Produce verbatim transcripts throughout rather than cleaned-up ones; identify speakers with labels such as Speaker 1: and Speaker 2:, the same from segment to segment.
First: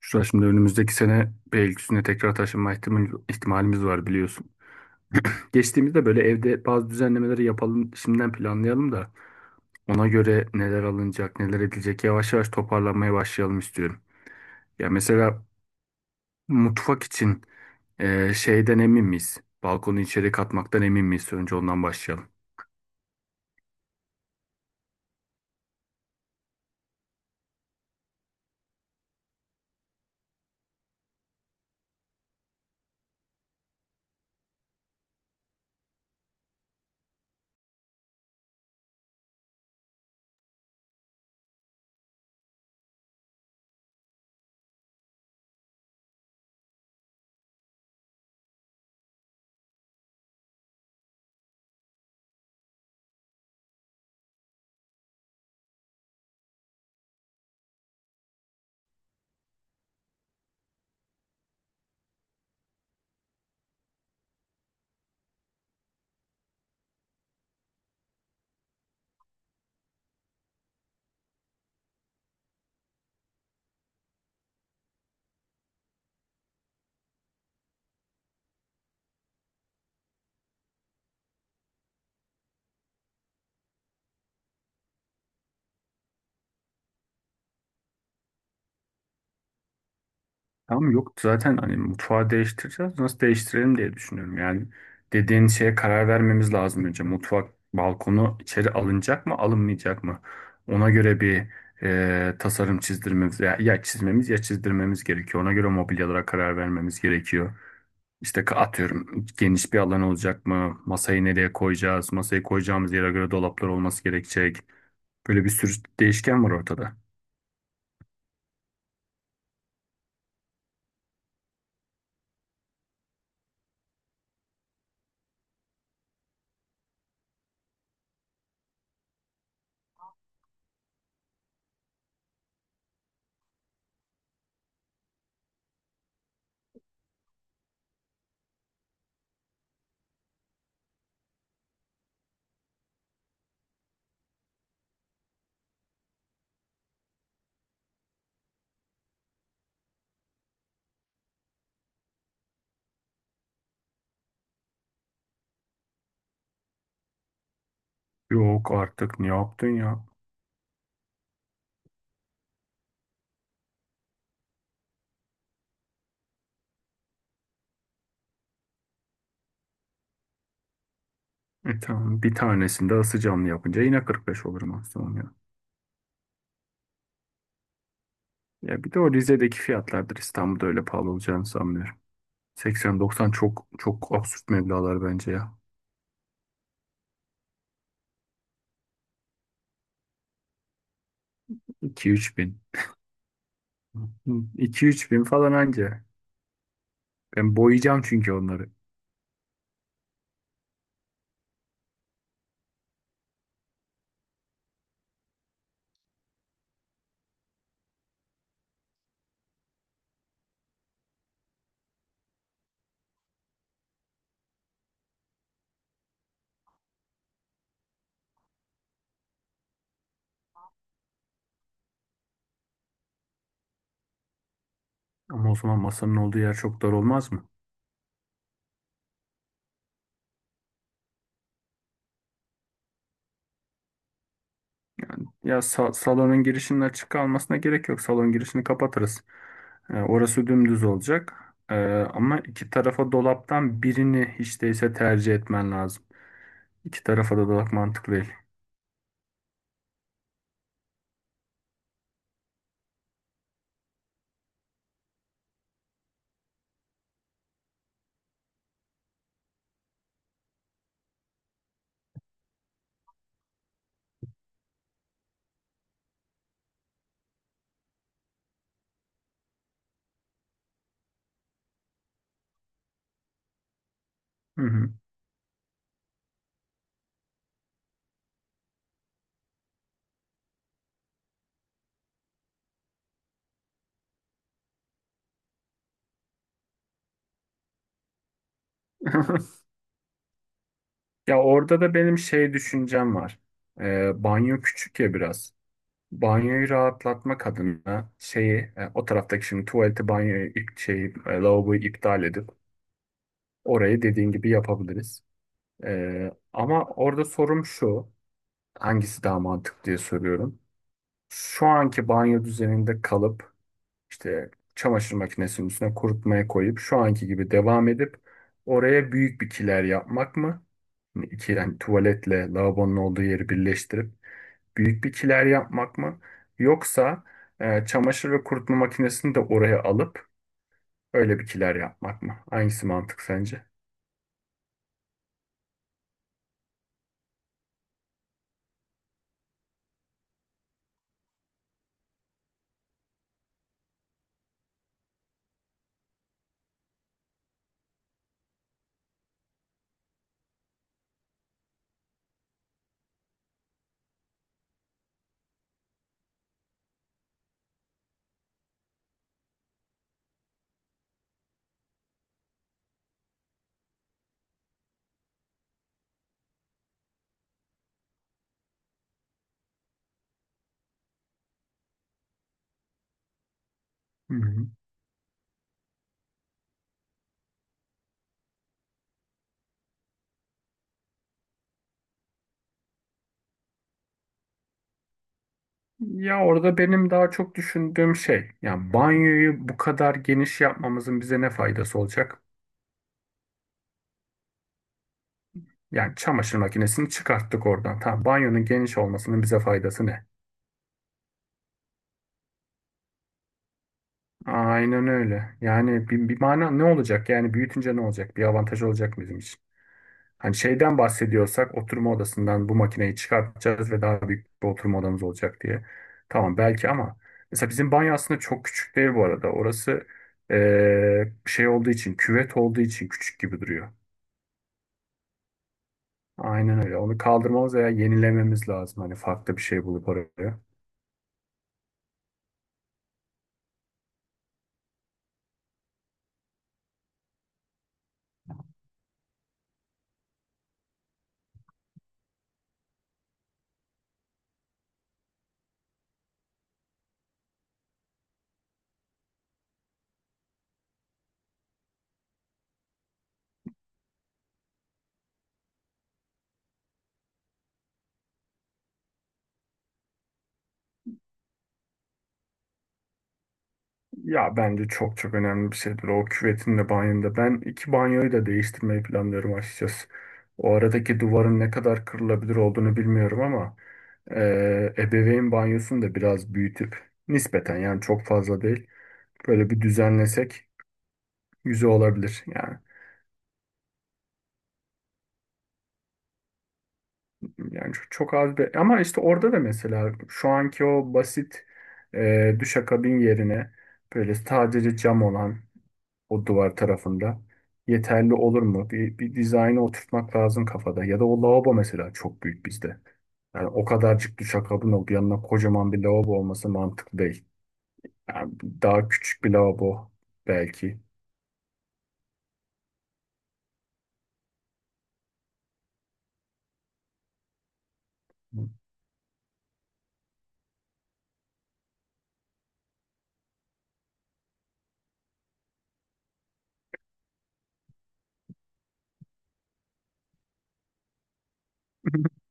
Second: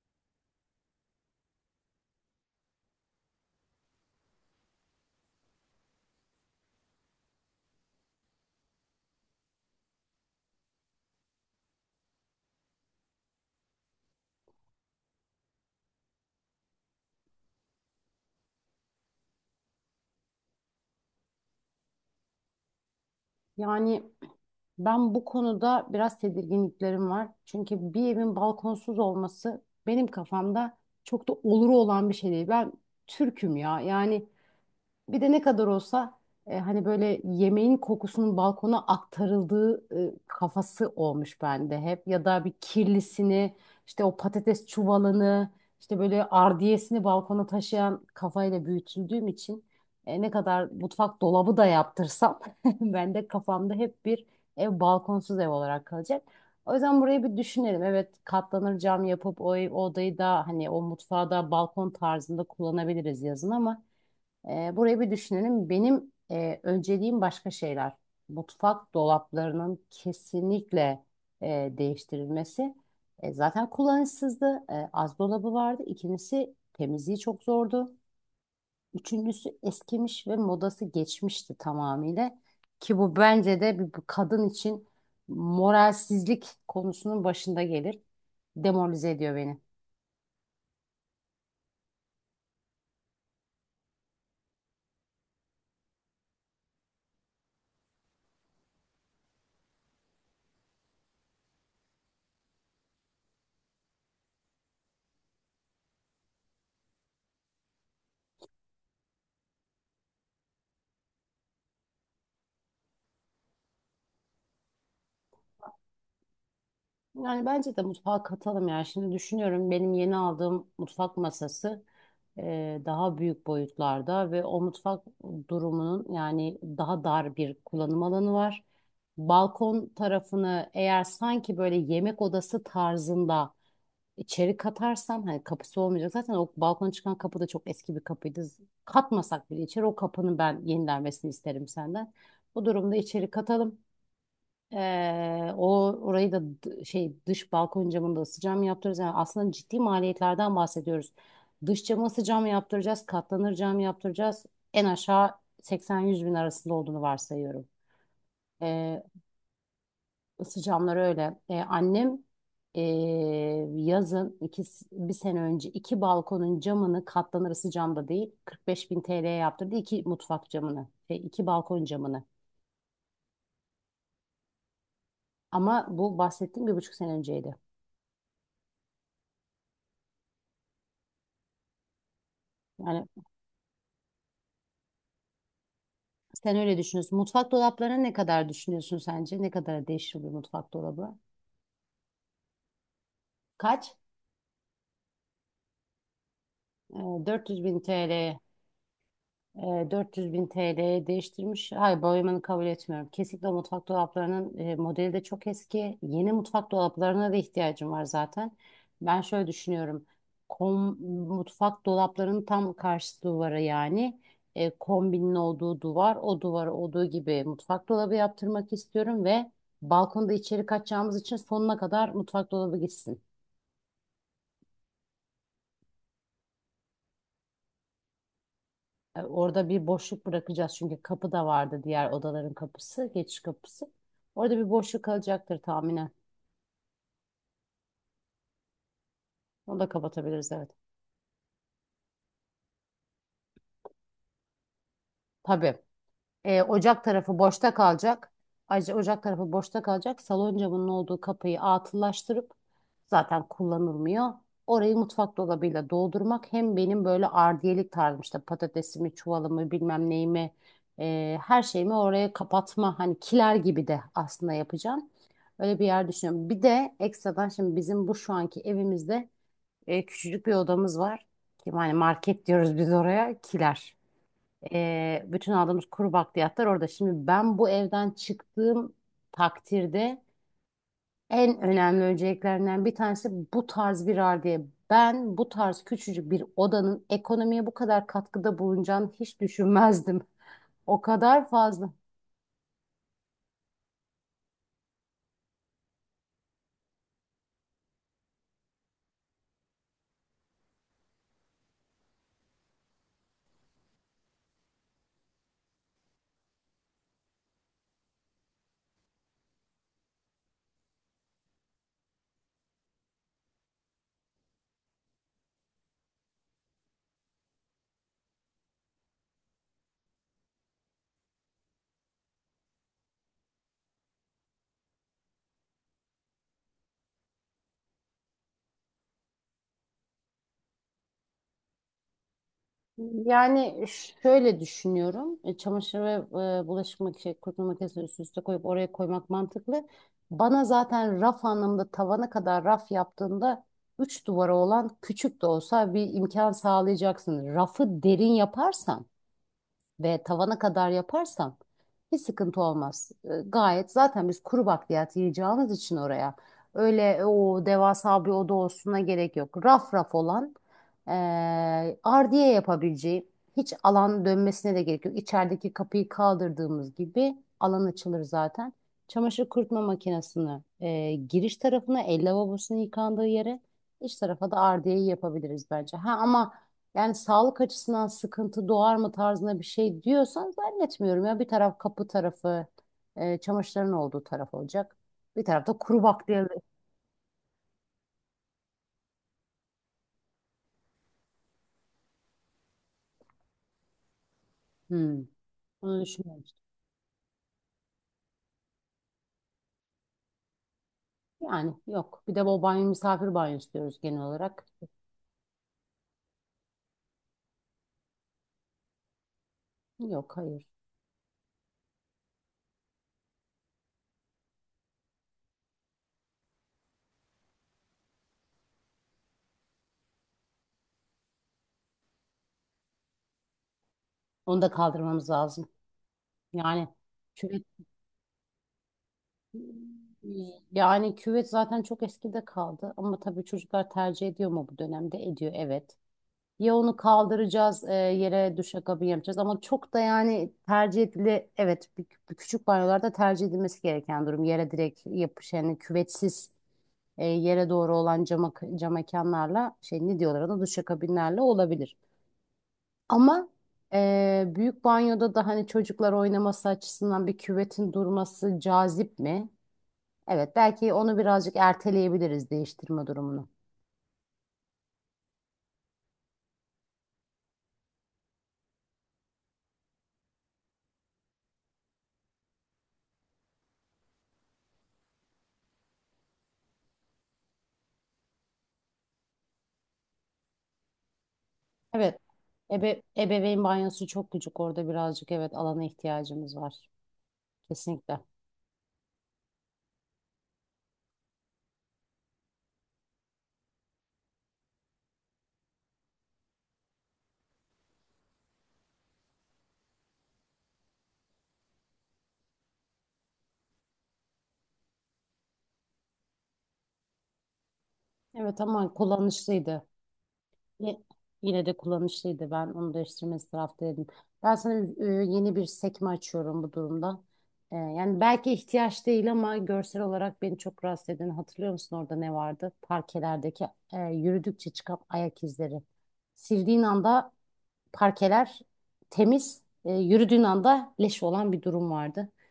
Speaker 1: Şu an şimdi önümüzdeki sene Beylikdüzü'ne tekrar taşınma ihtimal- ihtimalimiz var biliyorsun. Geçtiğimizde böyle evde bazı düzenlemeleri yapalım, şimdiden planlayalım da ona göre neler alınacak, neler edilecek yavaş yavaş toparlanmaya başlayalım istiyorum. Ya mesela mutfak için e, şeyden emin miyiz? Balkonu içeri katmaktan emin miyiz? Önce ondan başlayalım.
Speaker 2: Yani ben bu konuda biraz tedirginliklerim var. Çünkü bir evin balkonsuz olması benim kafamda çok da oluru olan bir şey değil. Ben Türk'üm ya. Yani bir de ne kadar olsa e, hani böyle yemeğin kokusunun balkona aktarıldığı e, kafası olmuş bende hep. Ya da bir kirlisini işte o patates çuvalını işte böyle ardiyesini balkona taşıyan kafayla büyütüldüğüm için e, ne kadar mutfak dolabı da yaptırsam ben de kafamda hep bir ev balkonsuz ev olarak kalacak. O yüzden burayı bir düşünelim. Evet, katlanır cam yapıp o, ev- o odayı da hani o mutfağı da balkon tarzında kullanabiliriz yazın, ama e, burayı bir düşünelim. Benim e, önceliğim başka şeyler. Mutfak dolaplarının kesinlikle e, değiştirilmesi. E, zaten kullanışsızdı. E, az dolabı vardı. İkincisi, temizliği çok zordu. Üçüncüsü, eskimiş ve modası geçmişti tamamıyla. Ki bu bence de bir bir kadın için moralsizlik konusunun başında gelir. Demoralize ediyor beni.
Speaker 1: Tamam, yok zaten hani mutfağı değiştireceğiz. Nasıl değiştirelim diye düşünüyorum. Yani dediğin şeye karar vermemiz lazım önce. Mutfak balkonu içeri alınacak mı alınmayacak mı? Ona göre bir e, tasarım çizdirmemiz ya, ya çizmemiz ya çizdirmemiz gerekiyor. Ona göre mobilyalara karar vermemiz gerekiyor. İşte ka- atıyorum geniş bir alan olacak mı? Masayı nereye koyacağız? Masayı koyacağımız yere göre dolaplar olması gerekecek. Böyle bir sürü değişken var ortada.
Speaker 2: Yani bence de mutfağa katalım ya. Şimdi düşünüyorum, benim yeni aldığım mutfak masası e, daha büyük boyutlarda ve o mutfak durumunun yani daha dar bir kullanım alanı var. Balkon tarafını eğer sanki böyle yemek odası tarzında içeri katarsam hani kapısı olmayacak. Zaten o balkona çıkan kapı da çok eski bir kapıydı. Katmasak bile içeri, o kapının ben yenilenmesini isterim senden. Bu durumda içeri katalım. Ee, o orayı da d- şey dış balkon camını da ısı cam yaptıracağız. Yani aslında ciddi maliyetlerden bahsediyoruz. Dış camı ısı cam yaptıracağız, katlanır cam yaptıracağız. En aşağı seksen yüz bin arasında olduğunu varsayıyorum.
Speaker 1: Yok
Speaker 2: Ee,
Speaker 1: artık, ne yaptın ya?
Speaker 2: ısı camları öyle. Ee, annem ee, yazın iki, bir sene önce iki balkonun camını katlanır ısı camda değil kırk beş bin T L'ye yaptırdı. İki mutfak camını, şey, iki
Speaker 1: E,
Speaker 2: balkon
Speaker 1: tamam,
Speaker 2: camını.
Speaker 1: bir tanesinde ısı camlı yapınca yine kırk beş olur maksimum ya.
Speaker 2: Ama bu bahsettiğim bir buçuk sene önceydi.
Speaker 1: Ya bir de o Rize'deki fiyatlardır, İstanbul'da öyle pahalı olacağını sanmıyorum.
Speaker 2: Yani
Speaker 1: seksen doksan çok çok absürt meblağlar bence ya.
Speaker 2: sen öyle düşünüyorsun. Mutfak dolaplarına ne kadar düşünüyorsun sence? Ne kadar değişir bir mutfak dolabı?
Speaker 1: iki üç bin.
Speaker 2: Kaç?
Speaker 1: iki üç bin falan anca.
Speaker 2: Ee,
Speaker 1: Ben
Speaker 2: dört yüz bin
Speaker 1: boyayacağım
Speaker 2: T L.
Speaker 1: çünkü onları.
Speaker 2: E, dört yüz bin T L'ye değiştirmiş. Hayır, boyamanı kabul etmiyorum. Kesinlikle o mutfak dolaplarının e, modeli de çok eski. Yeni mutfak dolaplarına da ihtiyacım var zaten. Ben şöyle düşünüyorum. Kom, mutfak dolaplarının tam karşı duvara, yani e, kombinin olduğu duvar, o duvara olduğu gibi mutfak dolabı yaptırmak istiyorum ve balkonda içeri kaçacağımız için sonuna kadar mutfak dolabı gitsin.
Speaker 1: Ama o zaman masanın olduğu yer çok dar olmaz mı?
Speaker 2: E, Orada bir boşluk bırakacağız, çünkü kapı da vardı, diğer odaların kapısı, geçiş kapısı. Orada bir boşluk kalacaktır
Speaker 1: Ya sa-
Speaker 2: tahminen.
Speaker 1: salonun girişinin açık kalmasına gerek yok. Salon girişini kapatırız.
Speaker 2: Onu da
Speaker 1: E, orası
Speaker 2: kapatabiliriz, evet.
Speaker 1: dümdüz olacak. E, ama iki tarafa dolaptan birini hiç değilse tercih etmen
Speaker 2: Tabii.
Speaker 1: lazım.
Speaker 2: E,
Speaker 1: İki
Speaker 2: ocak
Speaker 1: tarafa
Speaker 2: tarafı
Speaker 1: da dolak
Speaker 2: boşta
Speaker 1: mantıklı
Speaker 2: kalacak.
Speaker 1: değil.
Speaker 2: Ayrıca ocak tarafı boşta kalacak. Salon camının olduğu kapıyı atıllaştırıp, zaten kullanılmıyor. Orayı mutfak dolabıyla doldurmak hem benim böyle ardiyelik tarzım, işte patatesimi, çuvalımı, bilmem neyimi, e, her şeyimi oraya kapatma, hani kiler gibi de aslında yapacağım. Öyle bir yer düşünüyorum. Bir de ekstradan, şimdi bizim bu şu anki evimizde e, küçücük bir odamız var. Ki hani market diyoruz biz oraya, kiler.
Speaker 1: Hı hı.
Speaker 2: Ee, bütün aldığımız kuru bakliyatlar orada. Şimdi ben bu evden çıktığım takdirde en önemli önceliklerinden bir tanesi bu tarz bir halde. Ben bu tarz küçücük bir odanın ekonomiye bu kadar katkıda bulunacağını hiç düşünmezdim. O
Speaker 1: Ya
Speaker 2: kadar
Speaker 1: orada
Speaker 2: fazla.
Speaker 1: da benim şey düşüncem var. Ee, banyo küçük ya biraz. Banyoyu rahatlatmak adına şeyi, e, o taraftaki şimdi tuvaleti banyoyu ip, şeyi, e, lavaboyu iptal edip orayı dediğin gibi yapabiliriz. Ee, ama orada sorum şu. Hangisi daha mantıklı diye soruyorum. Şu anki banyo düzeninde kalıp İşte çamaşır makinesinin üstüne kurutmaya koyup şu anki gibi devam edip oraya büyük bir kiler yapmak mı? Yani iki yani tuvaletle lavabonun olduğu yeri birleştirip büyük bir kiler yapmak mı? Yoksa e, çamaşır ve kurutma makinesini de oraya alıp öyle bir kiler yapmak mı? Hangisi mantık sence?
Speaker 2: Yani şöyle düşünüyorum. E, Çamaşır ve e, bulaşık makinesi, kurutma makinesini üst üste koyup oraya koymak mantıklı. Bana zaten raf anlamında tavana kadar raf yaptığında üç duvara olan küçük de olsa bir imkan sağlayacaksın. Rafı derin yaparsan ve tavana kadar yaparsam hiç sıkıntı olmaz. E, Gayet, zaten biz kuru bakliyat yiyeceğimiz için oraya öyle e, o devasa bir oda olsuna gerek yok. Raf raf olan e, ardiye yapabileceği hiç alan dönmesine de gerek yok. İçerideki kapıyı kaldırdığımız gibi alan açılır zaten. Çamaşır kurutma makinesini e, giriş tarafına, el lavabosunun yıkandığı yere, iç
Speaker 1: Hı
Speaker 2: tarafa da
Speaker 1: hı.
Speaker 2: ardiyeyi yapabiliriz bence. Ha ama yani sağlık açısından sıkıntı doğar mı tarzında bir şey diyorsan, zannetmiyorum ya. Bir taraf kapı tarafı, e, çamaşırların olduğu taraf olacak. Bir tarafta kuru
Speaker 1: Ya
Speaker 2: bakliyat.
Speaker 1: orada benim daha çok düşündüğüm şey, yani banyoyu bu kadar geniş yapmamızın bize ne faydası olacak?
Speaker 2: Hmm. Bunu
Speaker 1: Yani
Speaker 2: düşünmemiştim.
Speaker 1: çamaşır makinesini çıkarttık oradan. Tamam, banyonun geniş olmasının bize faydası ne?
Speaker 2: Yani yok. Bir de o banyo, misafir banyosu diyoruz genel olarak.
Speaker 1: Aynen öyle. Yani bir, bir mana ne olacak? Yani büyütünce ne olacak? Bir avantaj olacak mı bizim için?
Speaker 2: Yok,
Speaker 1: Hani
Speaker 2: hayır.
Speaker 1: şeyden bahsediyorsak, oturma odasından bu makineyi çıkartacağız ve daha büyük bir oturma odamız olacak diye. Tamam belki, ama mesela bizim banyo aslında çok küçük değil bu arada. Orası eee, şey olduğu için, küvet olduğu için küçük gibi duruyor.
Speaker 2: Onu da kaldırmamız lazım.
Speaker 1: Aynen
Speaker 2: Yani
Speaker 1: öyle. Onu
Speaker 2: küvet,
Speaker 1: kaldırmamız veya yenilememiz lazım. Hani farklı bir şey bulup oraya.
Speaker 2: yani küvet zaten çok eskide kaldı, ama tabii çocuklar tercih ediyor mu bu dönemde? Ediyor, evet. Ya onu kaldıracağız, e, yere duşakabin yapacağız, ama çok da yani tercih edili evet, bir- bir küçük banyolarda tercih edilmesi gereken durum yere direkt yapış, yani küvetsiz e, yere doğru olan cama, cam mekanlarla şey ne diyorlar ona, duşakabinlerle olabilir. Ama e, büyük banyoda da hani çocuklar oynaması açısından bir küvetin durması cazip mi? Evet, belki onu birazcık erteleyebiliriz değiştirme durumunu.
Speaker 1: Ya bence çok çok önemli bir şeydir o, küvetin de banyonun da. Ben iki banyoyu da değiştirmeyi planlıyorum açıkçası. O aradaki duvarın ne kadar kırılabilir olduğunu bilmiyorum ama eee ebeveyn banyosunu da biraz büyütüp nispeten, yani çok fazla değil, böyle bir düzenlesek güzel
Speaker 2: Evet.
Speaker 1: olabilir. Yani
Speaker 2: Ebe ebeveyn banyosu çok küçük, orada birazcık evet alana ihtiyacımız var.
Speaker 1: yani çok,
Speaker 2: Kesinlikle.
Speaker 1: çok az bir, ama işte orada da mesela şu anki o basit eee duşakabin yerine böyle sadece cam olan o duvar tarafında yeterli olur mu? Bir, bir dizaynı oturtmak lazım kafada. Ya da o lavabo mesela çok büyük bizde. Yani o kadarcık duşakabin olup yanına kocaman bir lavabo olması mantıklı değil. Yani
Speaker 2: Evet, ama
Speaker 1: daha küçük bir
Speaker 2: kullanışlıydı.
Speaker 1: lavabo belki.
Speaker 2: Ye- yine de kullanışlıydı. Ben onu değiştirmesi taraftaydım. Ben sana e, yeni bir sekme açıyorum bu durumda. E, yani belki ihtiyaç değil ama görsel olarak beni çok rahatsız eden, hatırlıyor musun orada ne vardı? Parkelerdeki e, yürüdükçe çıkan ayak izleri. Sildiğin anda parkeler temiz, e, yürüdüğün anda leş olan bir durum vardı.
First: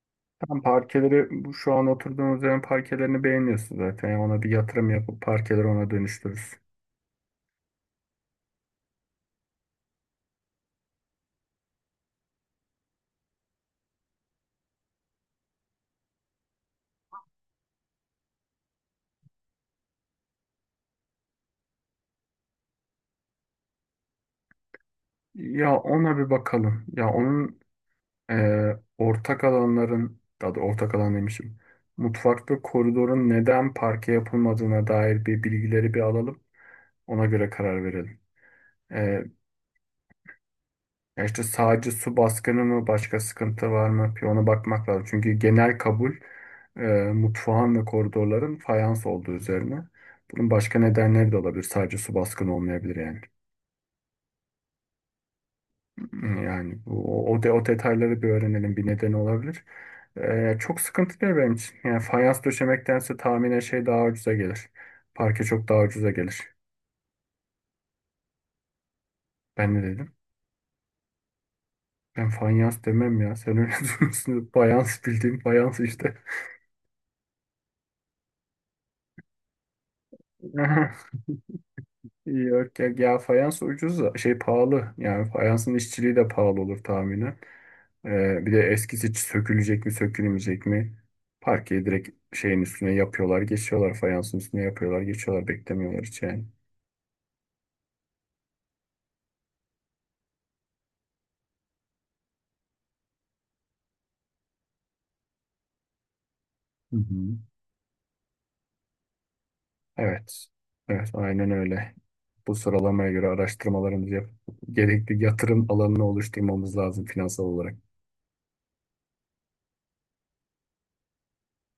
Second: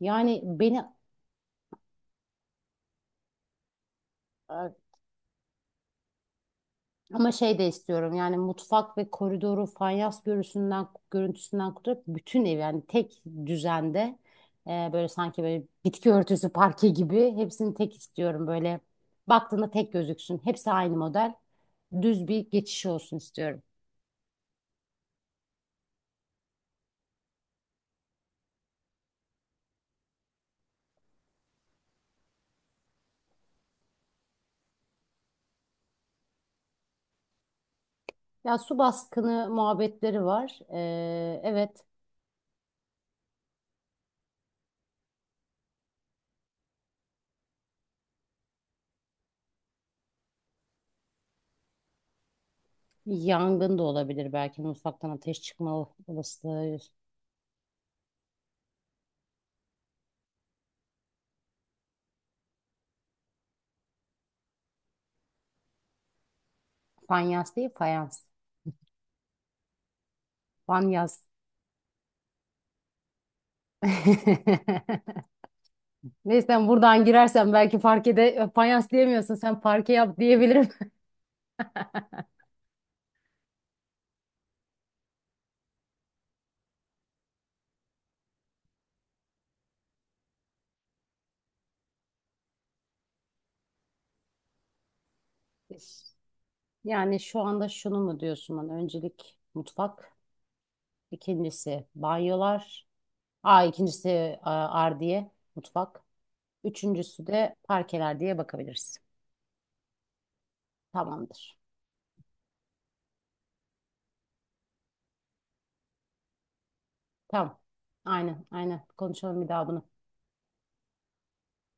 Speaker 2: Yani
Speaker 1: Tam
Speaker 2: beni.
Speaker 1: parkeleri, bu şu an oturduğumuz yerin parkelerini beğeniyorsun zaten. Yani ona bir
Speaker 2: Ay,
Speaker 1: yatırım yapıp parkeleri ona dönüştürürüz.
Speaker 2: ama şey de istiyorum, yani mutfak ve koridoru fayans görüntüsünden görüntüsünden kurtarıp bütün ev yani tek düzende e, böyle sanki böyle bitki örtüsü parke gibi hepsini tek istiyorum, böyle baktığında tek gözüksün. Hepsi aynı model, düz bir geçiş olsun istiyorum.
Speaker 1: Ya ona bir bakalım. Ya onun, ee, ortak alanların, daha doğrusu ortak alan demişim. Mutfak ve koridorun neden parke yapılmadığına dair bir bilgileri bir alalım. Ona göre karar verelim.
Speaker 2: Ya su
Speaker 1: Ee,
Speaker 2: baskını muhabbetleri var. E,
Speaker 1: ya işte
Speaker 2: evet,
Speaker 1: sadece su baskını mı, başka sıkıntı var mı? Bir ona bakmak lazım. Çünkü genel kabul e, mutfağın ve koridorların fayans olduğu üzerine. Bunun başka nedenleri de olabilir. Sadece su baskını olmayabilir yani.
Speaker 2: yangın da olabilir, belki mutfaktan ateş çıkma olasılığı.
Speaker 1: Yani bu, o, de, o detayları bir öğrenelim, bir nedeni olabilir. Ee, çok sıkıntı değil benim için. Yani fayans döşemektense tahminen şey daha ucuza gelir. Parke çok daha ucuza gelir.
Speaker 2: Fayans değil, fayans,
Speaker 1: Ben ne dedim?
Speaker 2: fanyas.
Speaker 1: Ben fayans demem ya. Sen öyle diyorsun. Fayans, bildiğim fayans işte.
Speaker 2: Neyse sen buradan girersen belki parkede fayans diyemiyorsun. Sen parke yap diyebilirim.
Speaker 1: Yok ya, ya fayans ucuz da şey pahalı. Yani fayansın işçiliği de pahalı olur tahminen. Ee, bir de eskisi sökülecek mi sökülmeyecek mi? Parkeyi direkt şeyin üstüne yapıyorlar, geçiyorlar. Fayansın üstüne yapıyorlar, geçiyorlar. Beklemiyorlar hiç yani.
Speaker 2: Yani şu anda şunu mu diyorsun bana? Öncelik mutfak, ikincisi banyolar, aa ikincisi a, ardiye mutfak,
Speaker 1: Hı
Speaker 2: üçüncüsü
Speaker 1: hı.
Speaker 2: de parkeler diye bakabiliriz.
Speaker 1: Evet. Evet, aynen
Speaker 2: Tamamdır.
Speaker 1: öyle. Bu sıralamaya göre araştırmalarımızı yapıp gerekli yatırım alanını oluşturmamız lazım finansal
Speaker 2: Tamam.
Speaker 1: olarak.
Speaker 2: Aynen, aynen. Konuşalım bir daha bunu.